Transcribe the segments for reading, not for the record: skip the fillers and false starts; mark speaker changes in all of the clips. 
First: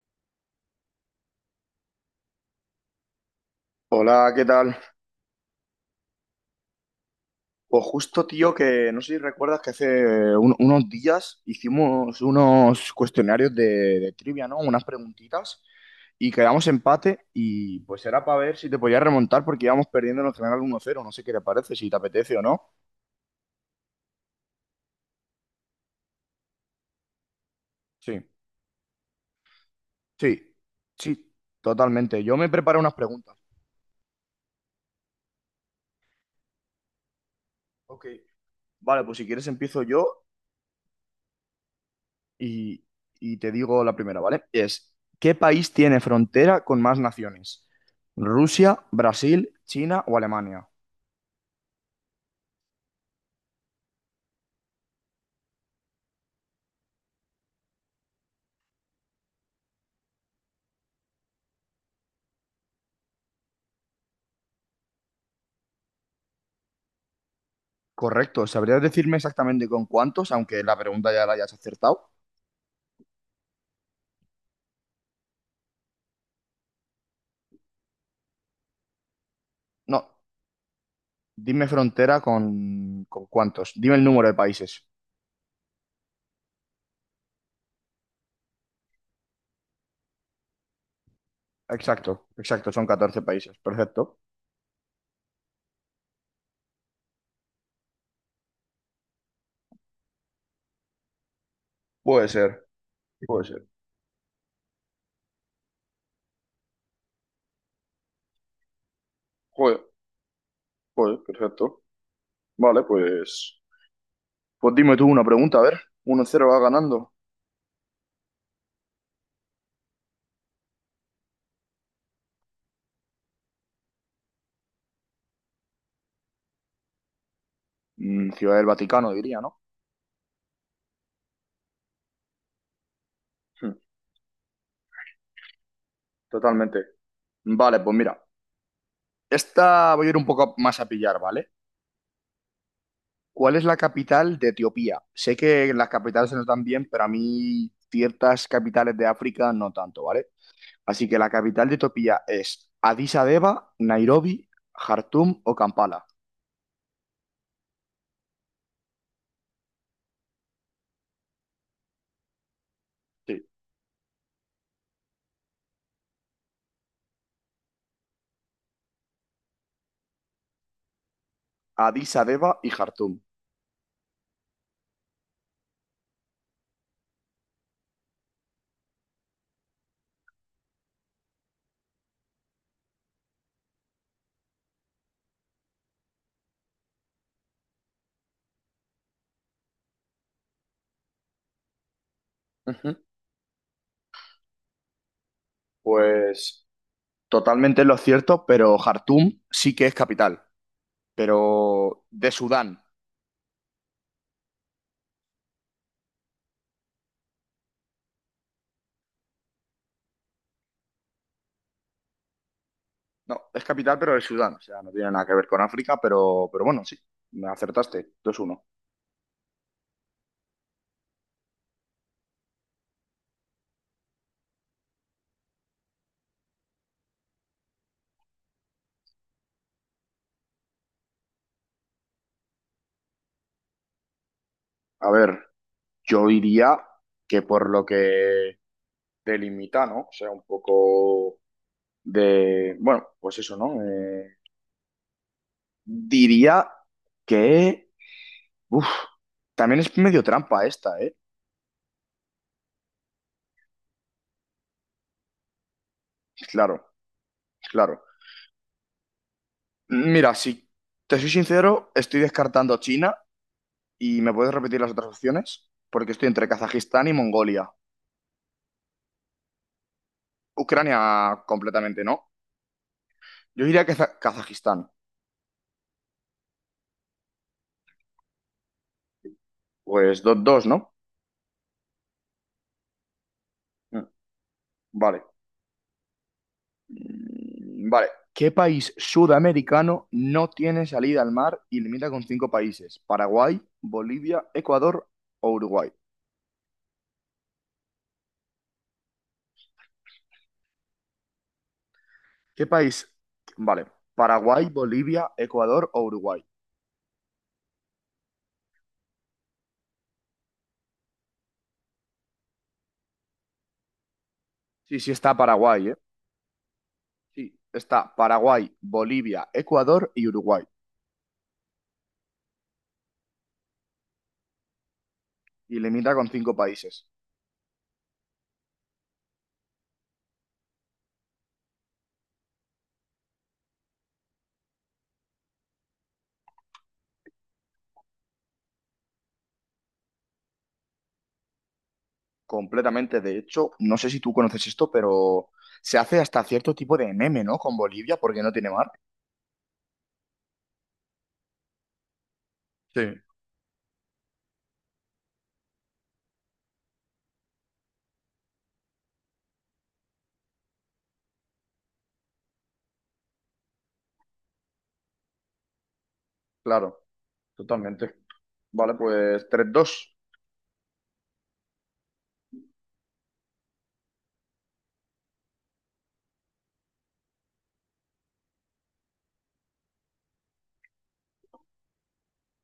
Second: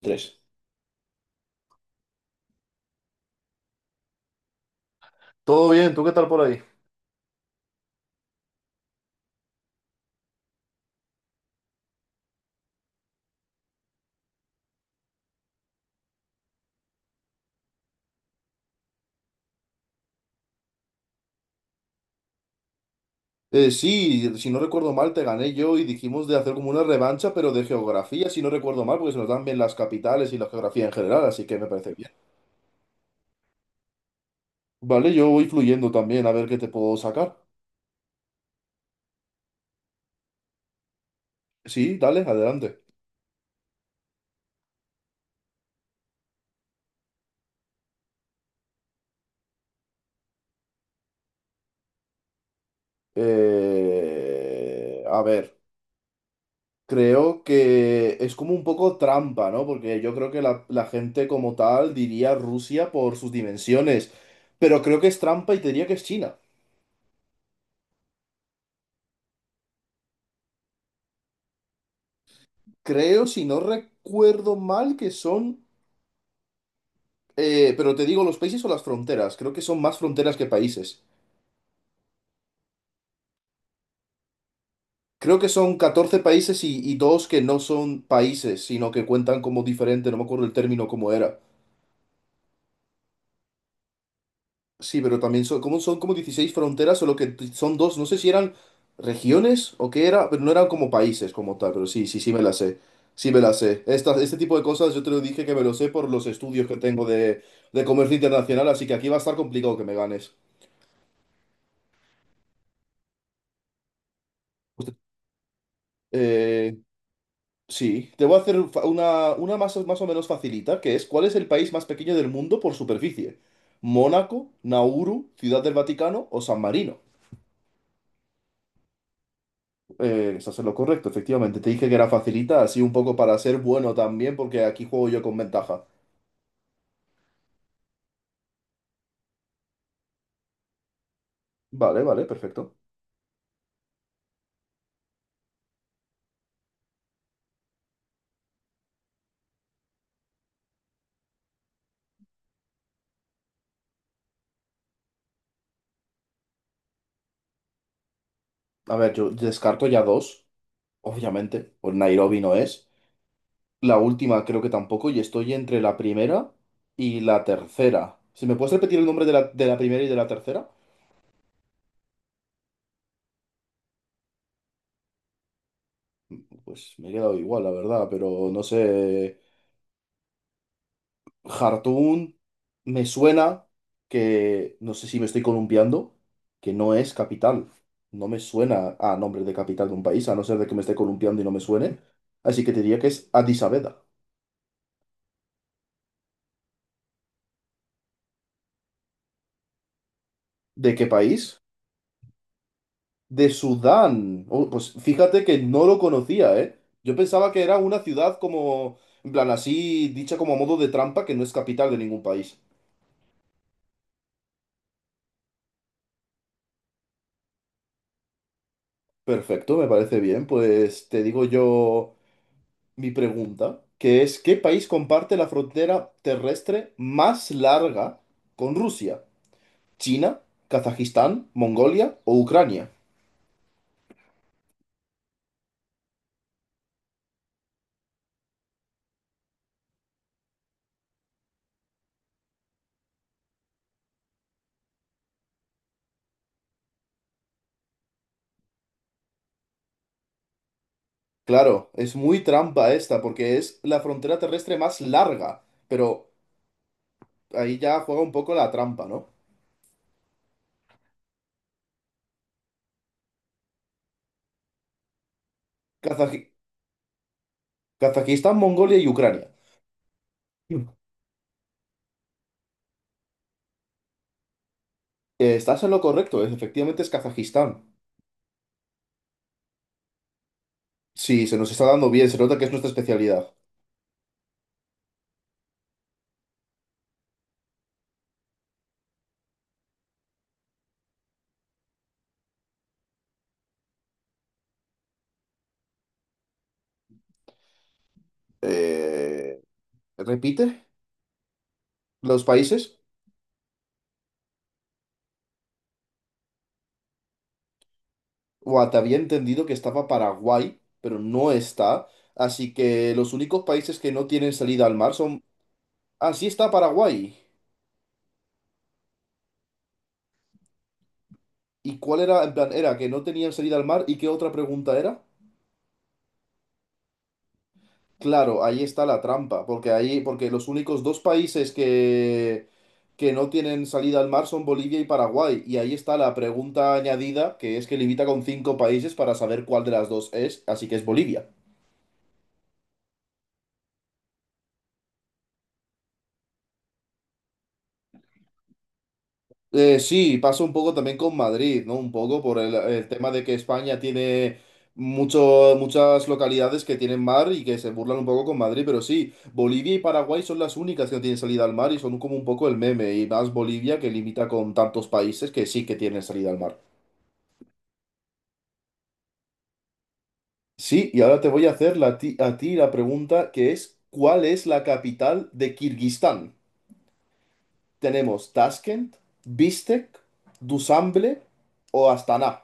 Speaker 1: Tres.
Speaker 2: Hola, ¿qué tal?
Speaker 1: Todo bien, ¿tú qué tal por ahí?
Speaker 2: Pues justo, tío, que no sé si recuerdas que hace unos días hicimos unos cuestionarios de trivia, ¿no? Unas preguntitas y quedamos empate y pues era para ver si te podías remontar porque íbamos perdiendo en el general 1-0. No sé qué te parece, si te apetece o no.
Speaker 1: Sí, si no recuerdo mal, te gané yo y dijimos de hacer como una revancha, pero de
Speaker 2: Sí,
Speaker 1: geografía, si no recuerdo mal, porque se nos dan bien las capitales y la
Speaker 2: sí,
Speaker 1: geografía en general,
Speaker 2: sí,
Speaker 1: así que me parece bien.
Speaker 2: totalmente. Yo me preparo unas preguntas.
Speaker 1: Vale, yo voy fluyendo también a ver qué te puedo sacar.
Speaker 2: Ok. Vale, pues si quieres empiezo yo
Speaker 1: Sí, dale, adelante.
Speaker 2: y, y te digo la primera, ¿vale? Es, ¿qué país tiene frontera con más naciones? ¿Rusia, Brasil, China o Alemania?
Speaker 1: A ver, creo que es como un poco trampa, ¿no? Porque yo creo que la gente como tal diría Rusia por sus dimensiones, pero creo que es trampa y te diría que es China.
Speaker 2: Correcto, ¿sabrías decirme exactamente con cuántos? Aunque la pregunta ya la hayas acertado.
Speaker 1: Creo, si no recuerdo mal, que son, pero te digo los países o las fronteras, creo que son más
Speaker 2: No,
Speaker 1: fronteras que países.
Speaker 2: dime frontera con cuántos. Dime el número de países.
Speaker 1: Creo que son 14 países y dos que no son países, sino que cuentan como diferente, no me acuerdo el término cómo era.
Speaker 2: Exacto, exacto, son 14 países. Perfecto.
Speaker 1: Sí, pero también son como 16 fronteras, solo que son dos, no sé si eran regiones o qué era, pero no eran como países como tal, pero sí, sí,
Speaker 2: Puede
Speaker 1: sí me la
Speaker 2: ser,
Speaker 1: sé. Sí me
Speaker 2: puede
Speaker 1: la
Speaker 2: ser.
Speaker 1: sé. Este tipo de cosas yo te lo dije que me lo sé por los estudios que tengo de comercio internacional, así que aquí va a estar complicado que
Speaker 2: Joder,
Speaker 1: me ganes.
Speaker 2: joder, perfecto. Vale, pues. Pues dime tú una pregunta, a ver. 1-0 va
Speaker 1: Eh,
Speaker 2: ganando.
Speaker 1: sí, te voy a hacer una más, más o menos facilita, que es ¿cuál es el país más pequeño del mundo por superficie? ¿Mónaco, Nauru, Ciudad del Vaticano o San Marino?
Speaker 2: Ciudad del Vaticano, diría, ¿no?
Speaker 1: Estás en lo correcto, efectivamente. Te dije que era facilita, así un poco para ser bueno también, porque aquí juego yo con ventaja.
Speaker 2: Totalmente. Vale, pues mira, esta voy a ir un poco más a pillar, ¿vale?
Speaker 1: Vale, vale, perfecto.
Speaker 2: ¿Cuál es la capital de Etiopía? Sé que las capitales se notan bien, pero a mí ciertas capitales de África no tanto, ¿vale? Así que la capital de Etiopía es Addis Abeba, Nairobi, Jartum o Kampala.
Speaker 1: A ver, yo descarto ya dos, obviamente. Pues Nairobi no es.
Speaker 2: Sí,
Speaker 1: La última creo que tampoco, y estoy entre la primera y la tercera. ¿Si me puedes repetir el nombre de la primera y de la tercera?
Speaker 2: Addis Abeba y Jartum.
Speaker 1: Pues me he quedado igual, la verdad, pero no sé. Jartún me suena que, no sé si me estoy columpiando, que no es capital. No me suena a nombre de capital de un país, a no ser de que me esté columpiando y no me suene. Así que te
Speaker 2: Ujú.
Speaker 1: diría que es Addis Abeba.
Speaker 2: Pues totalmente lo cierto, pero Jartum sí que es capital,
Speaker 1: ¿De qué país?
Speaker 2: pero de Sudán.
Speaker 1: De Sudán. Oh, pues fíjate que no lo conocía, ¿eh? Yo pensaba que era una ciudad como, en plan así, dicha como a modo de trampa, que no es capital de ningún país.
Speaker 2: No, es capital, pero de Sudán. O sea, no tiene nada que ver con África, pero bueno, sí, me acertaste. 2 uno.
Speaker 1: Perfecto, me parece bien. Pues te digo yo mi pregunta, que es, ¿qué país comparte la frontera terrestre más larga con Rusia? ¿China, Kazajistán, Mongolia o Ucrania?
Speaker 2: A ver, yo diría que por lo que delimita, ¿no? O sea, un poco de. Bueno, pues eso, ¿no? Diría que. Uf, también es medio trampa esta, ¿eh?
Speaker 1: Claro, es muy trampa esta, porque es la frontera terrestre más larga, pero
Speaker 2: Claro,
Speaker 1: ahí ya
Speaker 2: claro.
Speaker 1: juega un poco la trampa, ¿no?
Speaker 2: Mira, si te soy sincero, estoy descartando China y me puedes repetir las otras opciones, porque estoy entre
Speaker 1: Kazaji-
Speaker 2: Kazajistán y Mongolia.
Speaker 1: Kazajistán, Mongolia y Ucrania. Mm.
Speaker 2: Ucrania completamente no. Yo diría que Kazajistán.
Speaker 1: Estás en lo correcto, efectivamente es Kazajistán.
Speaker 2: Pues 2-2, ¿no?
Speaker 1: Sí, se nos está dando bien, se nota que es nuestra especialidad.
Speaker 2: Mm, vale. Vale. ¿Qué país sudamericano no tiene salida al mar y limita con cinco países? Paraguay, Bolivia, Ecuador o Uruguay.
Speaker 1: Eh, ¿Repite los
Speaker 2: ¿Qué
Speaker 1: países?
Speaker 2: país? Vale. Paraguay, Bolivia, Ecuador o Uruguay.
Speaker 1: Guau, había entendido que estaba Paraguay, pero no está. Así que los únicos países que no tienen salida al
Speaker 2: Sí, sí
Speaker 1: mar
Speaker 2: está
Speaker 1: son...
Speaker 2: Paraguay, ¿eh?
Speaker 1: Ah, sí está Paraguay.
Speaker 2: Sí, está Paraguay, Bolivia, Ecuador y Uruguay.
Speaker 1: ¿Y cuál era? En plan, era que no tenían salida al mar. ¿Y qué otra pregunta era?
Speaker 2: Y limita con cinco países.
Speaker 1: Claro, ahí está la trampa, porque ahí, porque los únicos dos países que no tienen salida al mar son Bolivia y Paraguay. Y ahí está la pregunta añadida, que es que limita con 5 países para saber cuál de las dos es, así que es Bolivia.
Speaker 2: Completamente. De hecho, no sé si tú conoces esto, pero se hace hasta cierto tipo de meme, ¿no? Con Bolivia, porque no tiene mar.
Speaker 1: Sí, pasa un poco también con Madrid, ¿no? Un poco por el
Speaker 2: Sí,
Speaker 1: tema de que España tiene mucho, muchas localidades que tienen mar y que se burlan un poco con Madrid, pero sí, Bolivia y Paraguay son las únicas que no tienen salida al mar y son como un poco el meme, y más Bolivia que limita con tantos países que sí que tienen salida al mar.
Speaker 2: claro, totalmente. Vale, pues 3-2.
Speaker 1: Sí, y ahora te voy a hacer la a ti la pregunta que es, ¿cuál es la capital de Kirguistán? Tenemos Tashkent, Bishkek, Dushanbe o Astana.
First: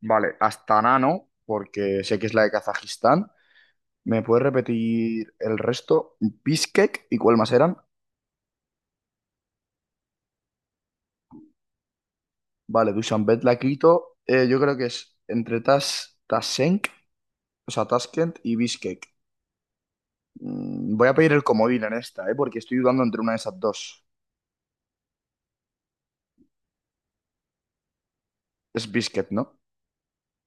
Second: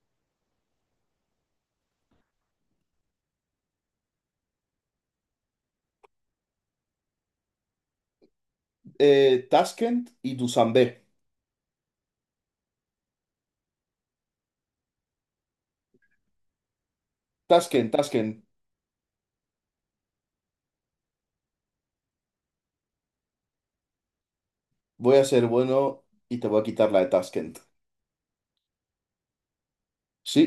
Speaker 2: Vale, Astana no, porque sé que es la de Kazajistán. ¿Me puedes repetir el resto? Bishkek, ¿y cuál más eran?
Speaker 1: Tashkent y Dusanbe.
Speaker 2: Vale, Dushanbe, la Quito. Yo creo que es entre tasenk, o sea,
Speaker 1: Tashkent,
Speaker 2: Tashkent
Speaker 1: Tashkent.
Speaker 2: y Bishkek. Voy a pedir el comodín en esta, ¿eh? Porque estoy dudando entre una de esas dos.
Speaker 1: Voy a ser bueno y te voy a quitar la de Tashkent.
Speaker 2: Es Bishkek, ¿no?
Speaker 1: Sí,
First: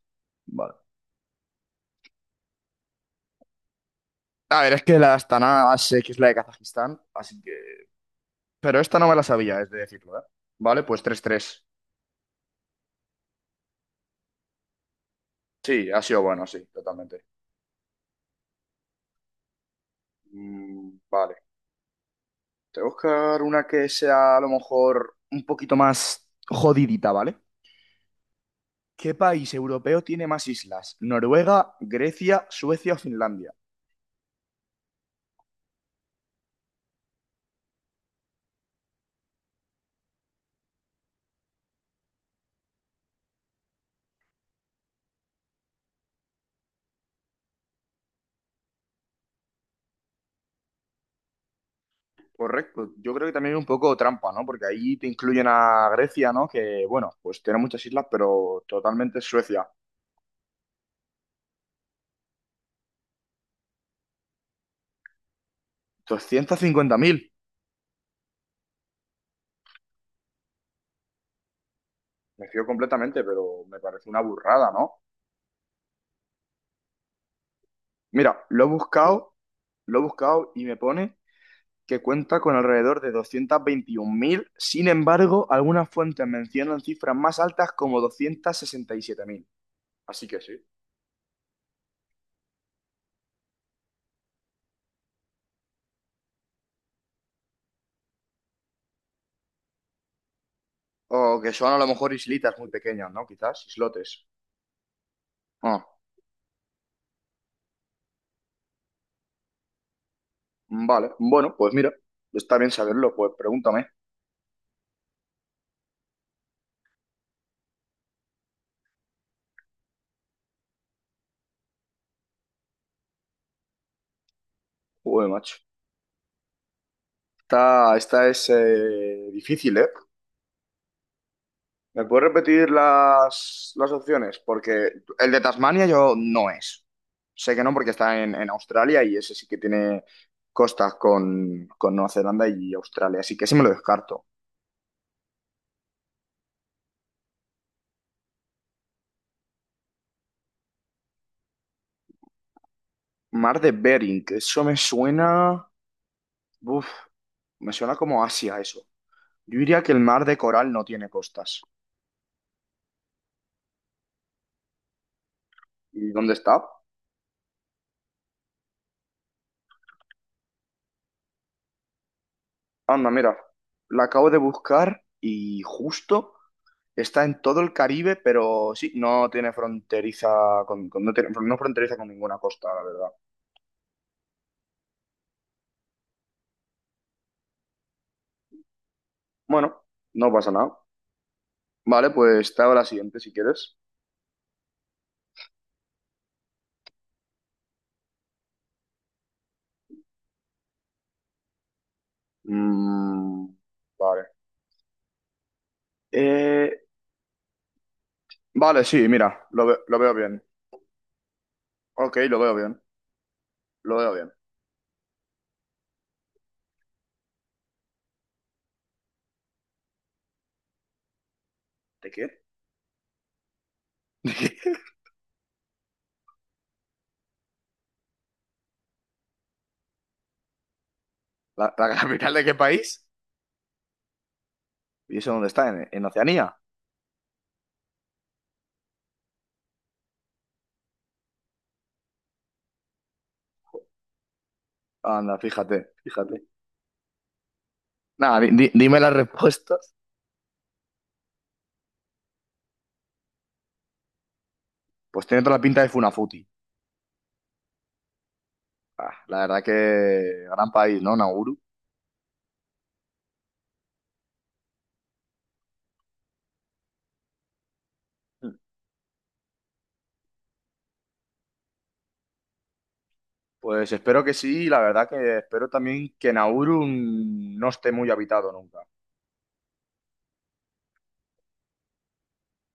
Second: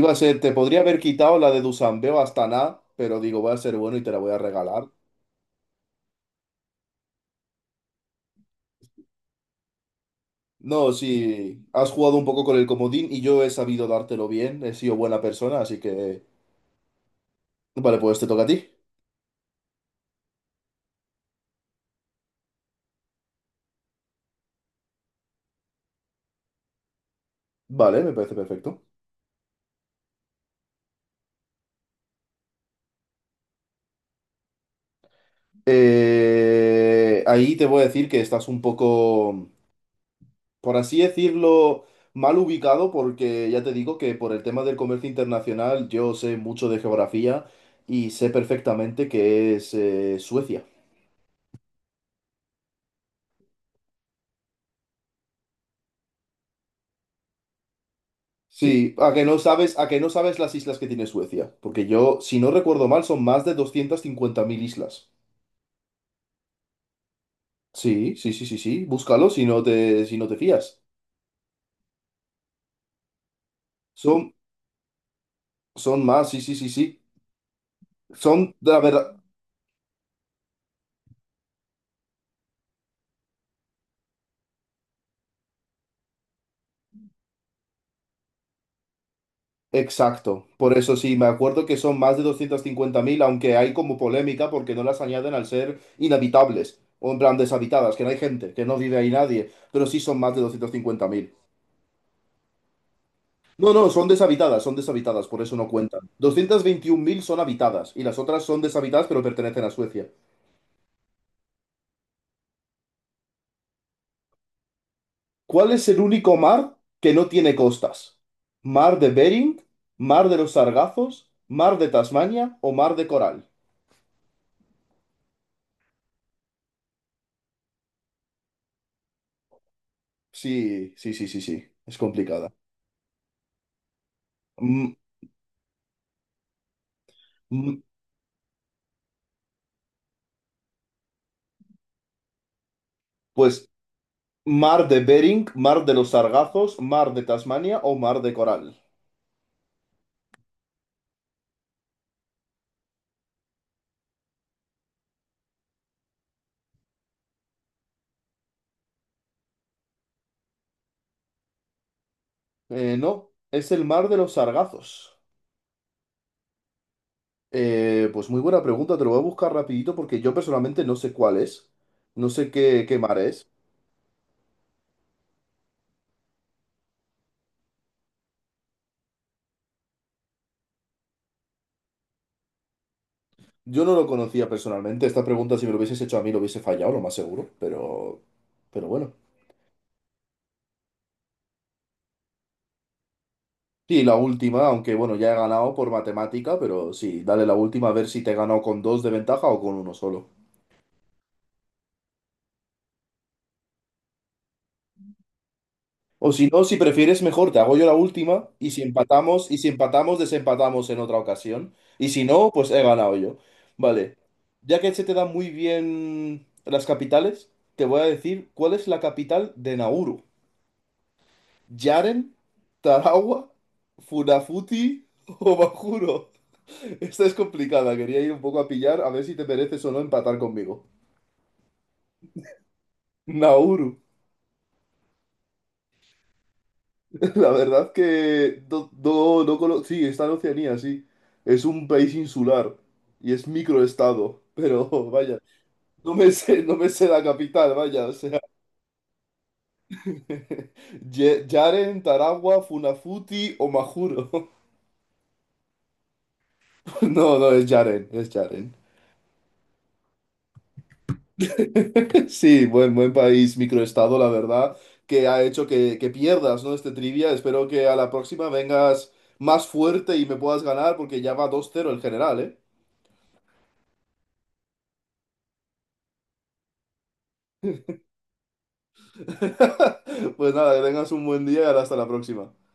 Speaker 1: iba a ser, te
Speaker 2: Vale.
Speaker 1: podría haber quitado la de Dusanbe o Astana, pero digo, voy a ser bueno y te la voy a
Speaker 2: A ver, es
Speaker 1: regalar.
Speaker 2: que la de Astana más sé que es la de Kazajistán, así que... Pero esta no me la sabía, es de decirlo, ¿eh? Vale,
Speaker 1: No,
Speaker 2: pues 3-3.
Speaker 1: sí, has jugado un poco con el comodín y yo he sabido dártelo bien, he sido buena persona, así
Speaker 2: Sí, ha sido
Speaker 1: que...
Speaker 2: bueno, sí, totalmente.
Speaker 1: Vale, pues te toca a ti.
Speaker 2: Vale. Te voy a buscar una que sea a lo mejor un poquito más jodidita, ¿vale?
Speaker 1: Vale, me parece perfecto.
Speaker 2: ¿Qué país europeo tiene más islas? ¿Noruega, Grecia, Suecia o Finlandia?
Speaker 1: Ahí te voy a decir que estás un poco... por así decirlo, mal ubicado, porque ya te digo que por el tema del comercio internacional yo sé mucho de geografía y sé perfectamente que es Suecia.
Speaker 2: Correcto. Yo creo que también es un poco trampa, ¿no? Porque ahí te incluyen a Grecia, ¿no? Que, bueno, pues tiene muchas islas, pero
Speaker 1: Sí, a
Speaker 2: totalmente
Speaker 1: que
Speaker 2: es
Speaker 1: no
Speaker 2: Suecia.
Speaker 1: sabes, a que no sabes las islas que tiene Suecia, porque yo, si no recuerdo mal, son más de 250.000 islas.
Speaker 2: ¿250.000?
Speaker 1: Sí, sí, sí, sí, sí, búscalo si no te, si no te fías.
Speaker 2: Me fío completamente, pero me parece una
Speaker 1: Son,
Speaker 2: burrada, ¿no?
Speaker 1: son más, sí, sí, sí, sí.
Speaker 2: Mira,
Speaker 1: Son,
Speaker 2: lo he
Speaker 1: la verdad.
Speaker 2: buscado, lo he buscado y me pone que cuenta con alrededor de 221.000. Sin embargo, algunas fuentes mencionan cifras más altas, como 267.000. Así que
Speaker 1: Exacto,
Speaker 2: sí.
Speaker 1: por eso sí, me acuerdo que son más de 250.000, aunque hay como polémica porque no las añaden al ser inhabitables, o en plan deshabitadas, que no hay gente, que no vive ahí nadie, pero sí son más de doscientos cincuenta
Speaker 2: O
Speaker 1: mil.
Speaker 2: que son a lo mejor islitas muy pequeñas, ¿no? Quizás
Speaker 1: No, no,
Speaker 2: islotes.
Speaker 1: son deshabitadas, por eso no
Speaker 2: Ah,
Speaker 1: cuentan. 221.000 son habitadas y las otras son deshabitadas pero pertenecen a Suecia.
Speaker 2: vale. Bueno, pues mira, está bien saberlo, pues pregúntame.
Speaker 1: ¿Cuál es el único mar que no tiene costas? ¿Mar de Bering? ¿Mar de los Sargazos? ¿Mar de Tasmania o mar de Coral?
Speaker 2: Joder, macho. Esta es, difícil, ¿eh?
Speaker 1: Sí, sí, sí, sí, sí, es
Speaker 2: ¿Me puedes
Speaker 1: complicada.
Speaker 2: repetir las opciones? Porque
Speaker 1: Mm,
Speaker 2: el de Tasmania yo no es. Sé que no
Speaker 1: M-
Speaker 2: porque está en Australia y ese sí que tiene costas con Nueva Zelanda y Australia, así que
Speaker 1: Pues
Speaker 2: ese me lo descarto.
Speaker 1: mar de Bering, mar de los Sargazos, mar de Tasmania o mar de Coral.
Speaker 2: Mar de Bering, que eso me suena... Uf, me suena como Asia eso. Yo diría que el mar de Coral no tiene costas.
Speaker 1: No, es el mar de los Sargazos.
Speaker 2: ¿Y dónde está?
Speaker 1: Pues muy buena pregunta, te lo voy a buscar rapidito porque yo personalmente no sé cuál es. No sé qué, qué
Speaker 2: Anda,
Speaker 1: mar
Speaker 2: mira,
Speaker 1: es.
Speaker 2: la acabo de buscar y justo... Está en todo el Caribe, pero sí, no tiene fronteriza no fronteriza con ninguna costa, la verdad.
Speaker 1: Yo no lo conocía personalmente. Esta pregunta, si me lo hubieses hecho a mí, lo hubiese fallado, lo más seguro. Pero bueno.
Speaker 2: Bueno, no pasa nada. Vale, pues te hago la siguiente si quieres.
Speaker 1: Sí, la última, aunque bueno, ya he ganado por matemática, pero sí, dale la última a ver si te he ganado con dos de ventaja o con uno solo.
Speaker 2: Mm, vale.
Speaker 1: O si no, si
Speaker 2: Eh,
Speaker 1: prefieres mejor, te hago yo la última y si, sí,
Speaker 2: vale, sí, mira,
Speaker 1: empatamos, y si
Speaker 2: lo veo
Speaker 1: empatamos,
Speaker 2: bien.
Speaker 1: desempatamos en otra ocasión. Y
Speaker 2: Ok,
Speaker 1: si
Speaker 2: lo
Speaker 1: no,
Speaker 2: veo
Speaker 1: pues he
Speaker 2: bien.
Speaker 1: ganado yo.
Speaker 2: Lo veo
Speaker 1: Vale.
Speaker 2: bien.
Speaker 1: Ya que se te dan muy bien las capitales, te voy a decir cuál es la capital de Nauru.
Speaker 2: ¿De
Speaker 1: Yaren,
Speaker 2: qué?
Speaker 1: Tarawa,
Speaker 2: ¿De qué?
Speaker 1: Funafuti o Bajuro. Esta es complicada, quería ir un poco a pillar a ver si te mereces o no empatar conmigo.
Speaker 2: ¿La capital de qué país?
Speaker 1: Nauru.
Speaker 2: ¿Y eso dónde está? ¿En Oceanía?
Speaker 1: La verdad que no, no, no sí, está en Oceanía, sí. Es un país insular y es microestado, pero
Speaker 2: Anda,
Speaker 1: vaya,
Speaker 2: fíjate,
Speaker 1: no me
Speaker 2: fíjate.
Speaker 1: sé, no me sé la capital, vaya, o sea,
Speaker 2: Nada, dime las respuestas.
Speaker 1: Yaren, Taragua, Funafuti o Majuro.
Speaker 2: Pues tiene toda la pinta de Funafuti.
Speaker 1: No, no, es Yaren, es Yaren.
Speaker 2: Ah, la verdad que gran país, ¿no? Nauru.
Speaker 1: Sí, buen, buen país, microestado, la verdad, que ha hecho que, pierdas, ¿no? Este trivia. Espero que a la próxima vengas más fuerte y me puedas ganar porque ya va 2-0 el general, ¿eh?
Speaker 2: Pues espero que sí, y la verdad que espero también que Nauru no esté muy habitado nunca.
Speaker 1: Pues nada, que tengas un buen día y hasta la próxima.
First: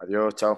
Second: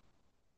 Speaker 2: Adiós, chao.